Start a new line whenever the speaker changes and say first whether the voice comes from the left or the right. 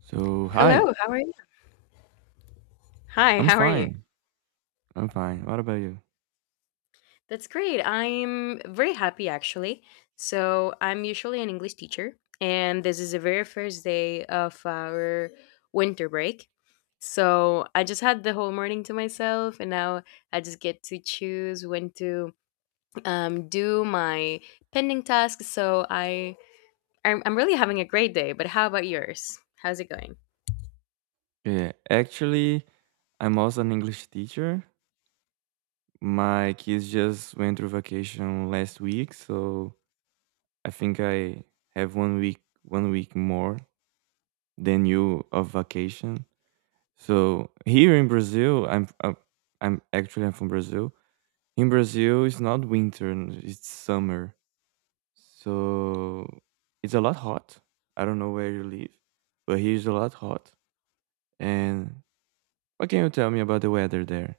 right: So, hi.
left: Hello, how are you? Hi,
right: I'm
left: how are you?
right: fine. I'm fine. What about you?
left: That's great. I'm very happy actually. So, I'm usually an English teacher, and this is the very first day of our winter break. So, I just had the whole morning to myself, and now I just get to choose when to do my pending tasks. So, I'm really having a great day. But how about yours? How's it going?
right: Yeah, actually, I'm also an English teacher. My kids just went through vacation last week, so I have 1 week 1 week more than you of vacation. So here in Brazil, I'm from Brazil. In Brazil, it's not winter; it's summer. So it's a lot hot. I don't know where you live, but here's a lot hot. And what can you tell me about the weather there?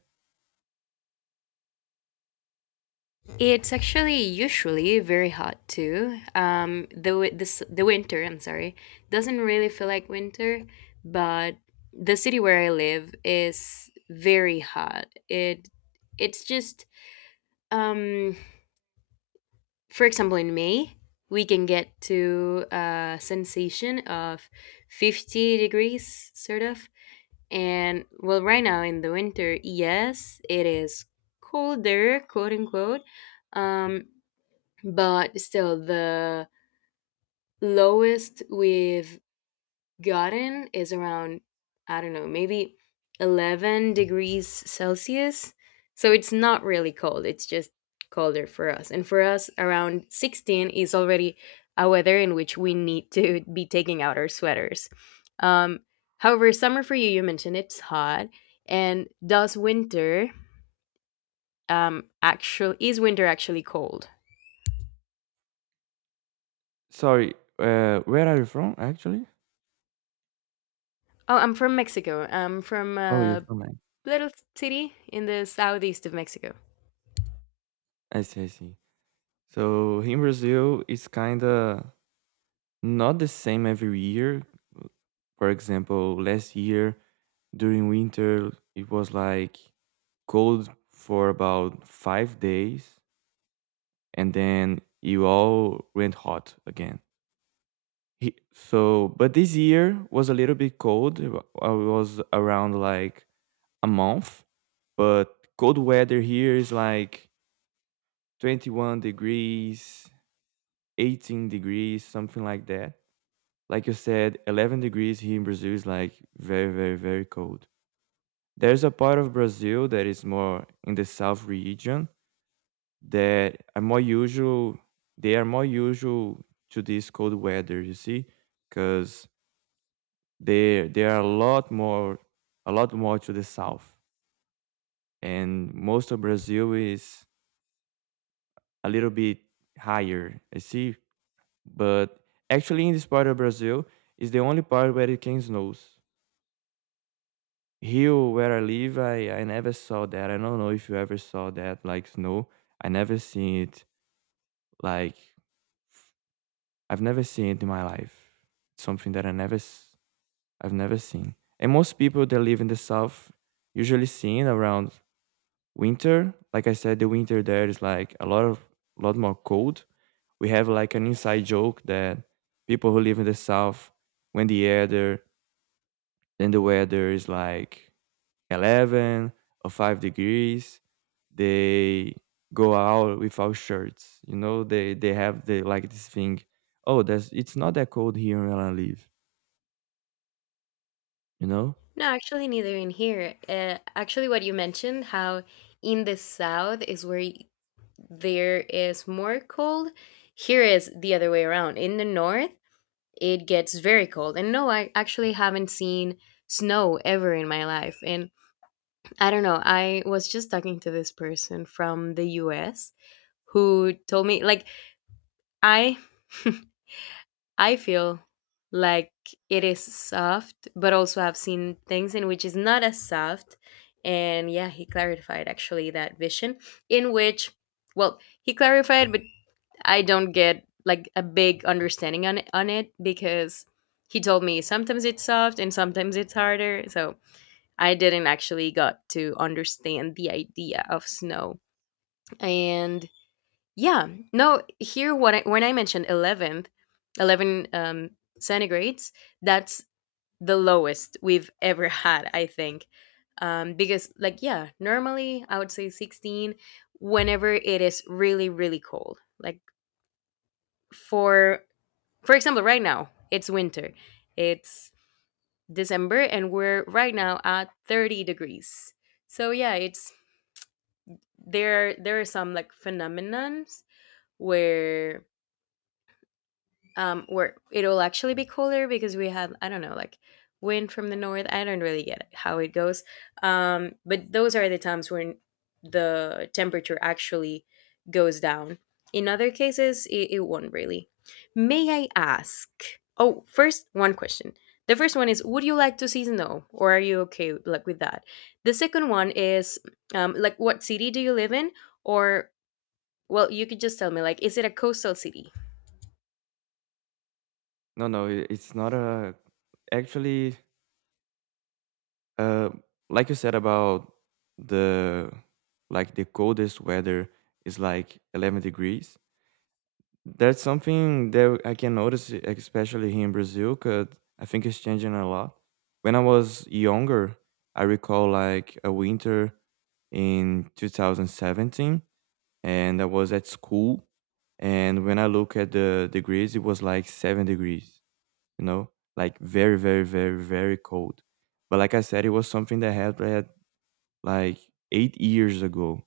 left: It's actually usually very hot too. This the winter, I'm sorry, doesn't really feel like winter, but the city where I live is very hot. It's just um, for example, in May we can get to a sensation of 50 degrees sort of. And well, right now in the winter, yes, it is colder, quote unquote, um but still the lowest we've gotten is around, I don't know, maybe 11 degrees celsius. So it's not really cold, it's just colder for us. And for us, around 16 is already a weather in which we need to be taking out our sweaters. um, however, summer for you, you mentioned it's hot, and does winter actually, is winter actually cold?
right: Sorry, where are you from actually?
left: Oh, I'm from Mexico. I'm from
right: Oh, you're from Mexico.
left: little city in the southeast of Mexico.
right: I see, I see. So in Brazil, it's kind of not the same every year. For example, last year during winter, it was like cold for about 5 days, and then you all went hot again. So, but this year was a little bit cold. I was around like a month, but cold weather here is like 21 degrees, 18 degrees, something like that. Like you said, 11 degrees here in Brazil is like very, very, very cold. There's a part of Brazil that is more in the south region that are more usual, they are more usual to this cold weather, you see, because they are a lot more to the south and most of Brazil is a little bit higher, I see. But actually, in this part of Brazil, is the only part where it can snows. Here, where I live, I never saw that. I don't know if you ever saw that, like snow. I never seen it. Like I've never seen it in my life. It's something that I've never seen. And most people that live in the south usually seen around winter. Like I said, the winter there is like a lot of, lot more cold. We have like an inside joke that people who live in the south, when the weather is like 11 or 5 degrees, they go out without shirts. You know, they have the like this thing, oh, there's it's not that cold here where I live, you know
left: No, actually, neither in here. Actually, what you mentioned, how in the south is there is more cold, here is the other way around. In the north, it gets very cold. And no, I actually haven't seen snow ever in my life. And I don't know, I was just talking to this person from the US who told me, like, I. I feel like it is soft, but also I've seen things in which is not as soft. And yeah, he clarified actually that vision in which, well, he clarified, but I don't get like a big understanding on it because he told me sometimes it's soft and sometimes it's harder. So I didn't actually got to understand the idea of snow. And yeah. No, here what I, when I mentioned 11th, 11 centigrades, that's the lowest we've ever had, I think. Because, like, yeah, normally I would say 16 whenever it is really, really cold. Like, for for example, right now, it's winter. It's December and we're right now at 30 degrees. So yeah, it's there are some like phenomenons where where it'll actually be cooler because we have, I don't know, like wind from the north. I don't really get how it goes. But those are the times when the temperature actually goes down. In other cases, it won't really. May I ask? Oh, first, one question. The first one is, would you like to see snow, or are you okay like with that? The second one is, like, what city do you live in? Or, well, you could just tell me, like, is it a coastal city?
right: no, no, it's not a actually. Uh, like you said about the like the coldest weather is like 11 degrees. That's something that I can notice, especially here in Brazil, because I think it's changing a lot. When I was younger, I recall like a winter in 2017, and I was at school. And when I look at the degrees, it was like 7 degrees, you know, like very, very, very, very cold. But like I said, it was something that had like 8 years ago.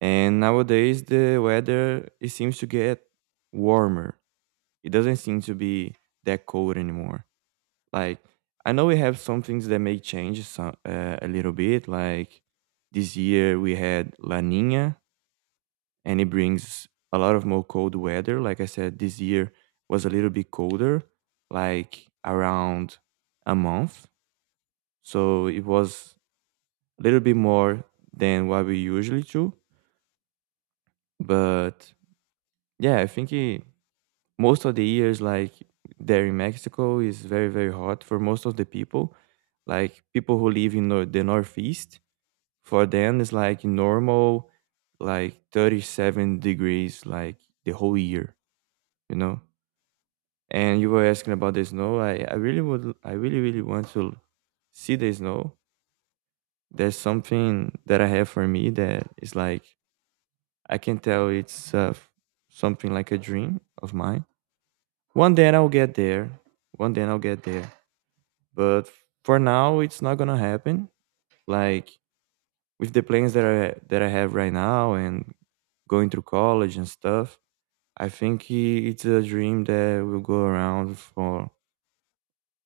right: And nowadays, the weather it seems to get warmer. It doesn't seem to be that cold anymore. Like I know we have some things that may change some, a little bit. Like this year we had La Nina, and it brings a lot of more cold weather. Like I said, this year was a little bit colder, like around a month. So it was a little bit more than what we usually do. But yeah, most of the years, like there in Mexico, is very, very hot for most of the people. Like people who live in the Northeast, for them, it's like normal, like 37 degrees, like the whole year, you know? And you were asking about the snow. I really would, I really, really want to see the snow. There's something that I have for me that is like, I can tell it's something like a dream of mine. One day I'll get there. One day I'll get there. But for now, it's not gonna happen. Like with the plans that I have right now and going through college and stuff, I think it's a dream that will go around for.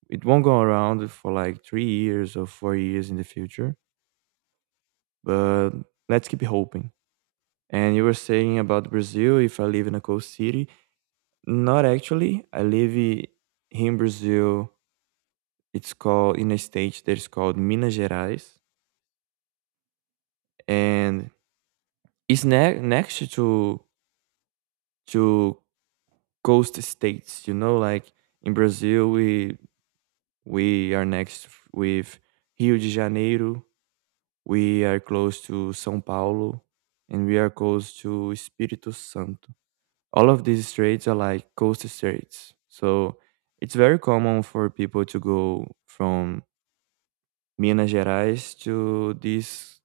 right: It won't go around for like 3 years or 4 years in the future. But let's keep hoping. And you were saying about Brazil. If I live in a coast city, not actually. Here in Brazil, it's called in a state that is called Minas Gerais, and next to to coast states. You know, like in Brazil, we are next with Rio de Janeiro. We are close to São Paulo, and we are close to Espírito Santo. All of these straits are like coast straits, so it's very common for people to go from Minas Gerais to these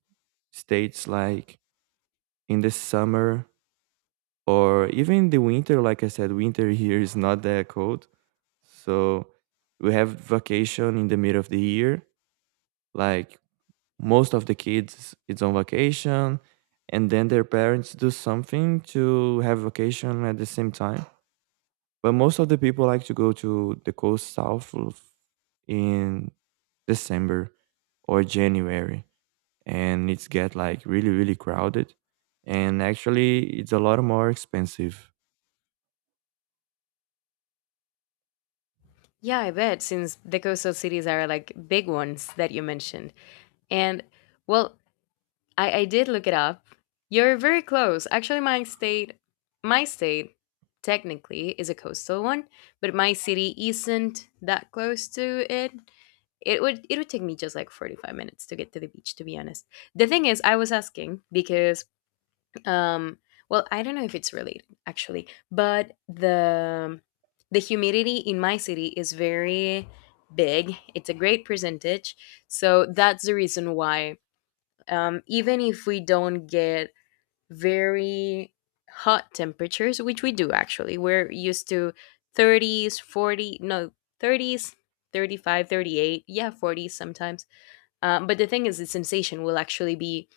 right: states like in the summer or even in the winter. Like I said, winter here is not that cold, so we have vacation in the middle of the year. Like most of the kids it's on vacation, and then their parents do something to have vacation at the same time. But most of the people like to go to the coast in December or January, and it's get like really, really crowded, and actually it's a lot more expensive.
left: Yeah, I bet, since the coastal cities are like big ones that you mentioned. And well, I did look it up. You're very close. Actually, my state technically is a coastal one, but my city isn't that close to it. It would take me just like 45 minutes to get to the beach, to be honest. The thing is, I was asking because um well, I don't know if it's related actually, but the humidity in my city is very big. It's a great percentage. So that's the reason why, even if we don't get very hot temperatures, which we do actually, we're used to 30s, 40, no, 30s, five, 38, yeah, 40s sometimes. But the thing is, the sensation will actually be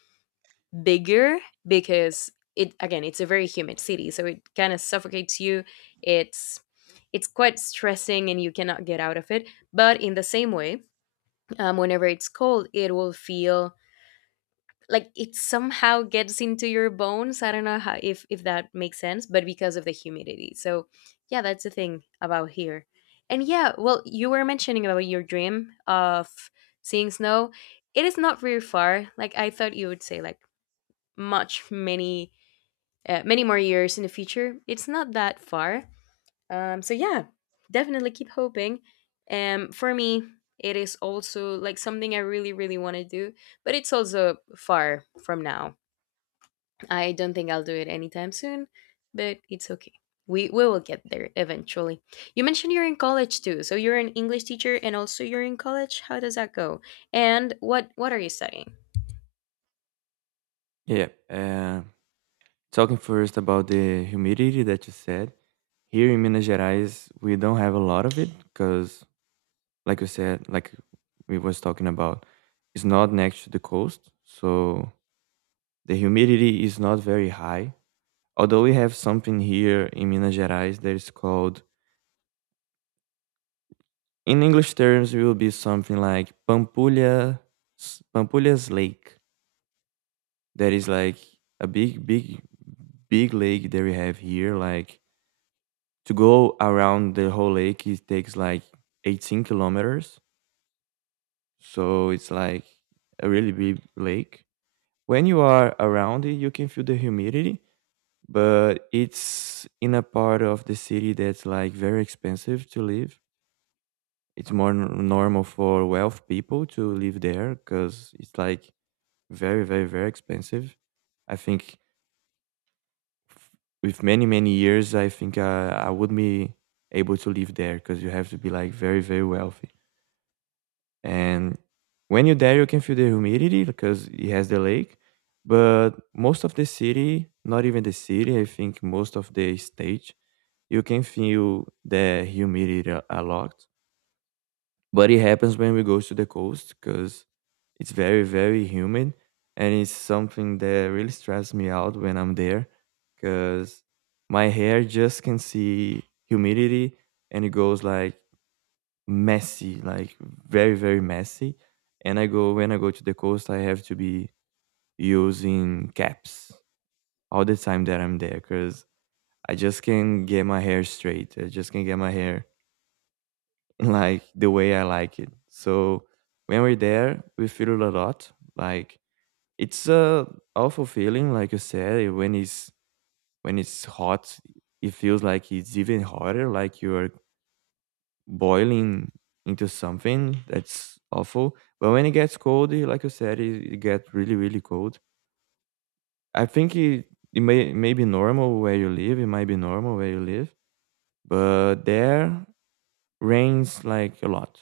left: bigger, because, it again, it's a very humid city, so it kind of suffocates you. It's it's quite stressing and you cannot get out of it. But in the same way, whenever it's cold, it will feel like it somehow gets into your bones. I don't know how, if that makes sense, but because of the humidity. So yeah, that's the thing about here. And yeah, well, you were mentioning about your dream of seeing snow. It is not very far, like, I thought you would say like much many many more years in the future. It's not that far. So yeah, definitely keep hoping. For me, it is also like something I really, really want to do, but it's also far from now. I don't think I'll do it anytime soon, but it's okay. We will get there eventually. You mentioned you're in college too, so you're an English teacher and also you're in college. How does that go? And what are you studying?
right: Yeah, talking first about the humidity that you said, here in Minas Gerais we don't have a lot of it because, like you said, like we was talking about, it's not next to the coast, so the humidity is not very high. Although we have something here in Minas Gerais that is called in English terms, it will be something like Pampulha, Pampulha's Lake. That is like a big big lake that we have here. Like to go around the whole lake it takes like 18 kilometers, so it's like a really big lake. When you are around it you can feel the humidity, but it's in a part of the city that's like very expensive to live. It's more normal for wealth people to live there because it's like very, very, very expensive. I think with many, many years, I would be able to live there because you have to be like very, very wealthy. And when you're there you can feel the humidity because it has the lake. But most of the city, not even the city, I think most of the state, you can feel the humidity a lot. But it happens when we go to the coast because it's very, very humid, and it's something that really stresses me out when I'm there, because my hair just can see humidity and it goes like messy, like very, very messy. And i go when I go to the coast I have to be using caps all the time that I'm there, because I just can't get my hair straight, I just can't get my hair like the way I like it. So when we're there, we feel it a lot. Like it's a awful feeling. Like you said, when it's hot, it feels like it's even hotter, like you're boiling into something. That's awful. But when it gets cold, eh, like you said, it gets really, really cold. I think it, may be normal where you live. It might be normal where you live, but there rains like a lot.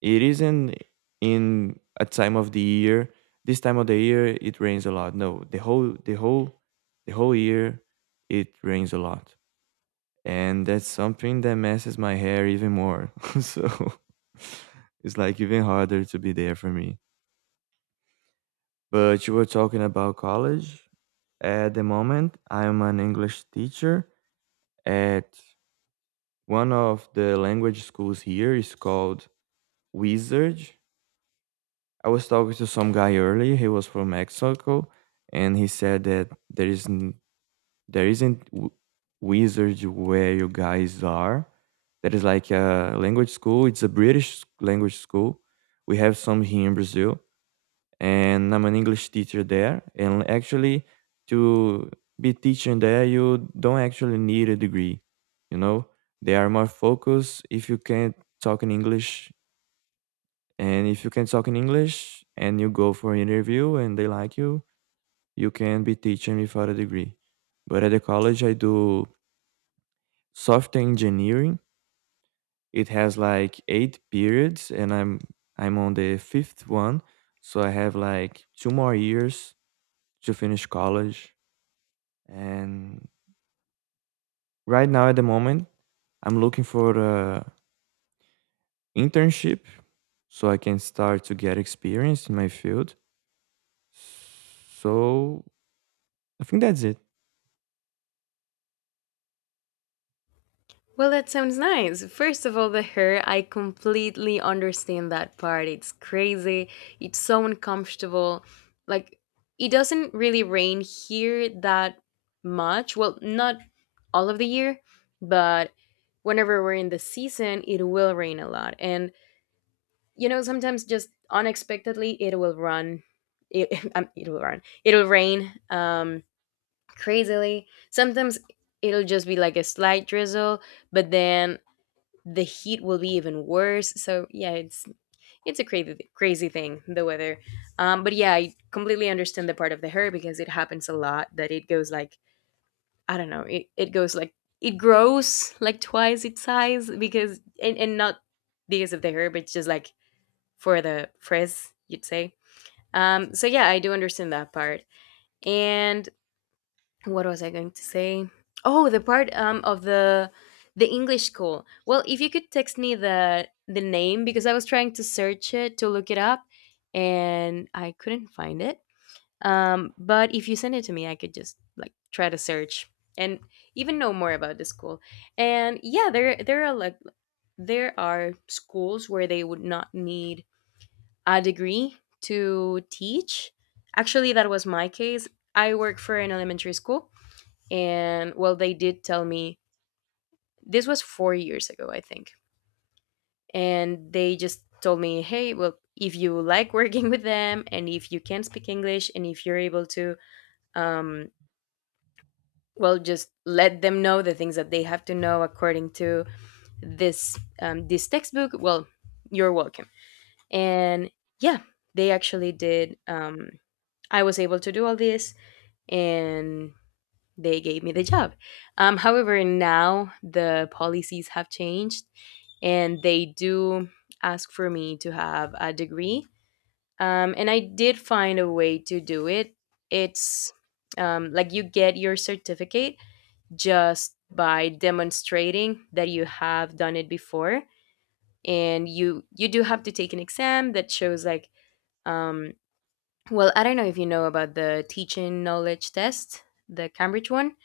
right: It isn't in a time of the year. This time of the year it rains a lot. No, the whole the whole year it rains a lot. And that's something that messes my hair even more. So it's like even harder to be there for me. But you were talking about college. At the moment, I'm an English teacher at one of the language schools here. It's called Wizard. I was talking to some guy earlier. He was from Mexico, and he said that there isn't w- wizards where you guys are. That is like a language school. It's a British language school. We have some here in Brazil, and I'm an English teacher there. And actually, to be teaching there, you don't actually need a degree. You know, they are more focused if you can talk in English, and if you can talk in English and you go for an interview and they like you can be teaching without a degree. But at the college, I do software engineering. It has like eight periods, and I'm on the fifth one, so I have like two more years to finish college. And right now, at the moment, I'm looking for a internship so I can start to get experience in my field. So I think that's it.
left: Well, that sounds nice. First of all, the hair, I completely understand that part. It's crazy. It's so uncomfortable. Like, it doesn't really rain here that much. Well, not all of the year, but whenever we're in the season, it will rain a lot. And, you know, sometimes just unexpectedly, it will run. It will run. It'll rain crazily. Sometimes it'll just be like a slight drizzle, but then the heat will be even worse. So yeah, it's a crazy crazy thing, the weather. But yeah, I completely understand the part of the hair because it happens a lot that it goes like, I don't know, it goes like it grows like twice its size because, and not because of the hair, but just like for the frizz you'd say. So yeah, I do understand that part. And what was I going to say? Oh, the part of the English school. Well, if you could text me the name, because I was trying to search it to look it up and I couldn't find it. But if you send it to me, I could just like try to search and even know more about the school. And yeah, there are like there are schools where they would not need a degree to teach. Actually, that was my case. I work for an elementary school, and well, they did tell me, this was 4 years ago, I think. And they just told me, hey, well, if you like working with them, and if you can speak English, and if you're able to, um, well, just let them know the things that they have to know according to this this textbook. Well, you're welcome. And yeah, they actually did. I was able to do all this, and they gave me the job. However, now the policies have changed and they do ask for me to have a degree. And I did find a way to do it. It's like, you get your certificate just by demonstrating that you have done it before. And you do have to take an exam that shows like, um, well, I don't know if you know about the teaching knowledge test, the Cambridge one.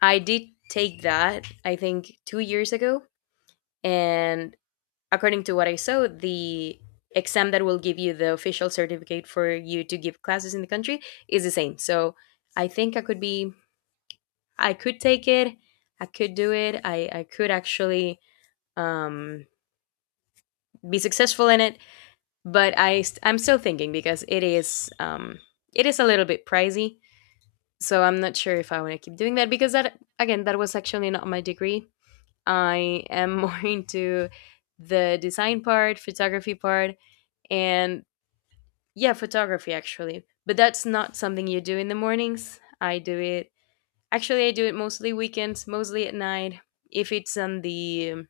left: I did take that, I think, 2 years ago. And according to what I saw, the exam that will give you the official certificate for you to give classes in the country is the same. So I think I could be, I could take it, I could do it, I could actually um, be successful in it. But I'm still thinking because it is a little bit pricey. So I'm not sure if I want to keep doing that, because that, again, that was actually not my degree. I am more into the design part, photography part, and yeah, photography actually. But that's not something you do in the mornings. I do it actually. I do it mostly weekends, mostly at night. If it's on the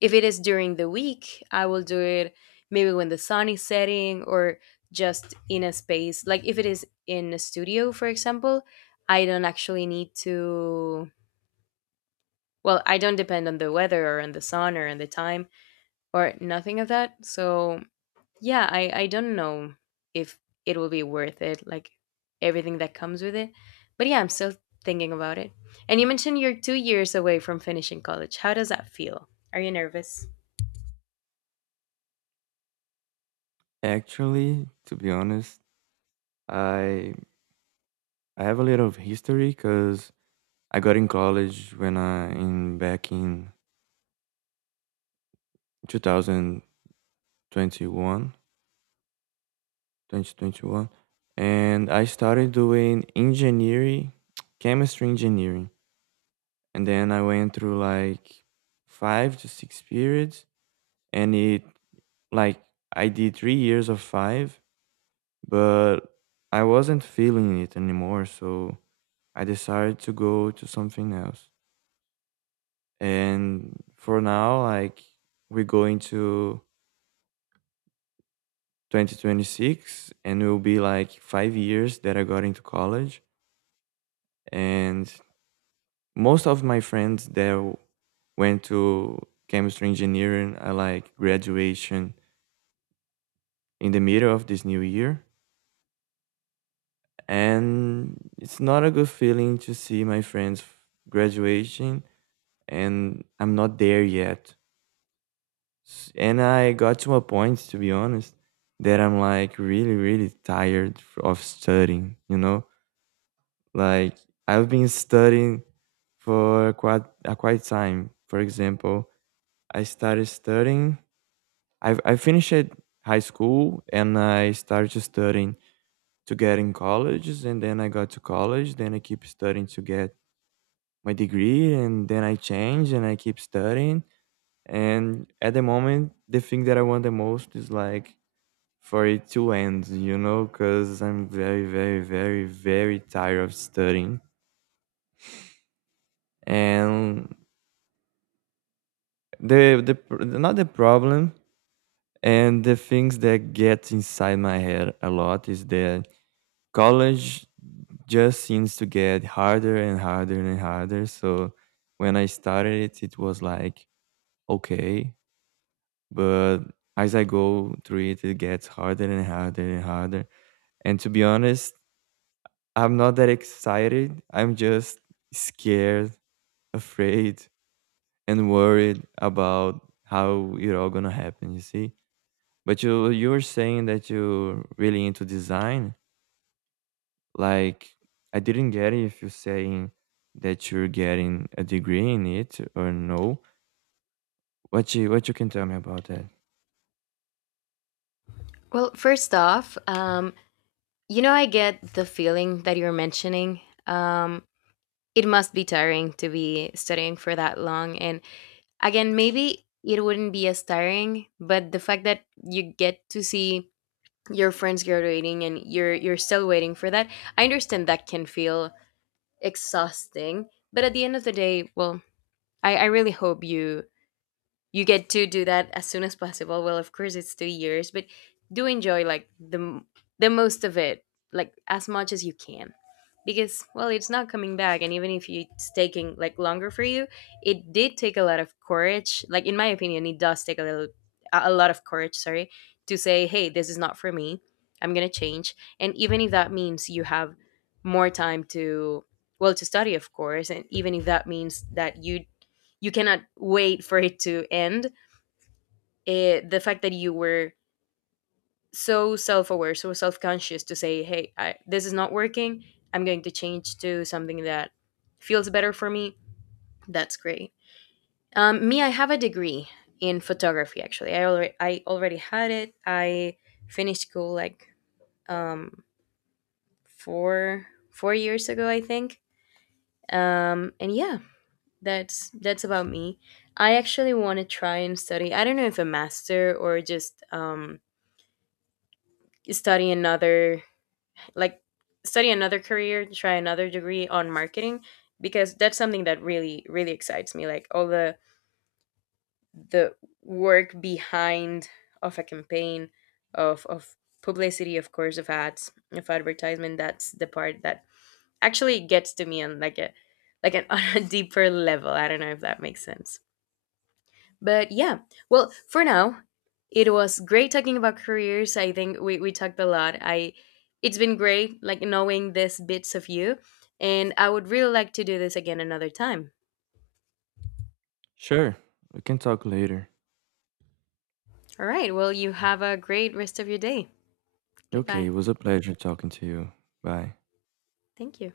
left: if it is during the week, I will do it maybe when the sun is setting, or just in a space. Like if it is in a studio, for example, I don't actually need to. Well, I don't depend on the weather or on the sun or on the time or nothing of that. So yeah, I don't know if it will be worth it, like, everything that comes with it. But yeah, I'm still thinking about it. And you mentioned you're 2 years away from finishing college. How does that feel? Are you nervous?
right: Actually, to be honest, I I have a little of history, because I got in college when I in back in two thousand twenty one, 2021, and I started doing engineering, chemistry engineering, and then I went through like five to six periods, and it like I did 3 years of five, but I wasn't feeling it anymore, so I decided to go to something else. And for now, like we go into 2026 and it will be like 5 years that I got into college. And most of my friends that went to chemistry engineering are like graduation in the middle of this new year. And it's not a good feeling to see my friends graduation and I'm not there yet. And I got to a point, to be honest, that I'm like really, really tired of studying, you know? Like, I've been studying for quite a quite time. For example, I started studying, I finished high school and I started studying to get in colleges. And then I got to college, then I keep studying to get my degree. And then I change and I keep studying. And at the moment, the thing that I want the most is like for it to end, you know, because I'm very, very, very, very tired of studying. And the not the problem and the things that get inside my head a lot is that college just seems to get harder and harder and harder. So when I started it, it was like okay, but as I go through it, it gets harder and harder and harder. And to be honest, I'm not that excited. I'm just scared, afraid, and worried about how it all gonna happen. You see. But you were saying that you're really into design. Like I didn't get it if you're saying that you're getting a degree in it or no. What you can tell me about that?
left: Well, first off, you know, I get the feeling that you're mentioning. Um, it must be tiring to be studying for that long. And again, maybe it wouldn't be as tiring, but the fact that you get to see your friends graduating and you're still waiting for that, I understand that can feel exhausting. But at the end of the day, well, I really hope you get to do that as soon as possible. Well, of course, it's 2 years, but do enjoy like the most of it, like as much as you can, because well, it's not coming back, and even if you- it's taking like longer for you, it did take a lot of courage. Like in my opinion, it does take a lot of courage. Sorry, to say, hey, this is not for me. I'm gonna change. And even if that means you have more time to, well, to study, of course, and even if that means that you cannot wait for it to end. The fact that you were so self-aware, so self-conscious to say, "Hey, this is not working. I'm going to change to something that feels better for me." That's great. Me, I have a degree in photography. Actually, I already had it. I finished school like um, four 4 years ago, I think. And yeah, that's about me. I actually want to try and study. I don't know if a master or just study another like study another career, try another degree on marketing, because that's something that really really excites me. Like, all the the work behind of a campaign of publicity, of course, of ads, of advertisement, that's the part that actually gets to me on like a like an on a deeper level. I don't know if that makes sense. But yeah, well, for now, it was great talking about careers. I think we talked a lot. I, it's been great like knowing this bits of you, and I would really like to do this again another time.
right: Sure, we can talk later.
left: All right. Well, you have a great rest of your day.
right: Okay,
left: Goodbye.
right: it was a pleasure talking to you. Bye.
left: Thank you.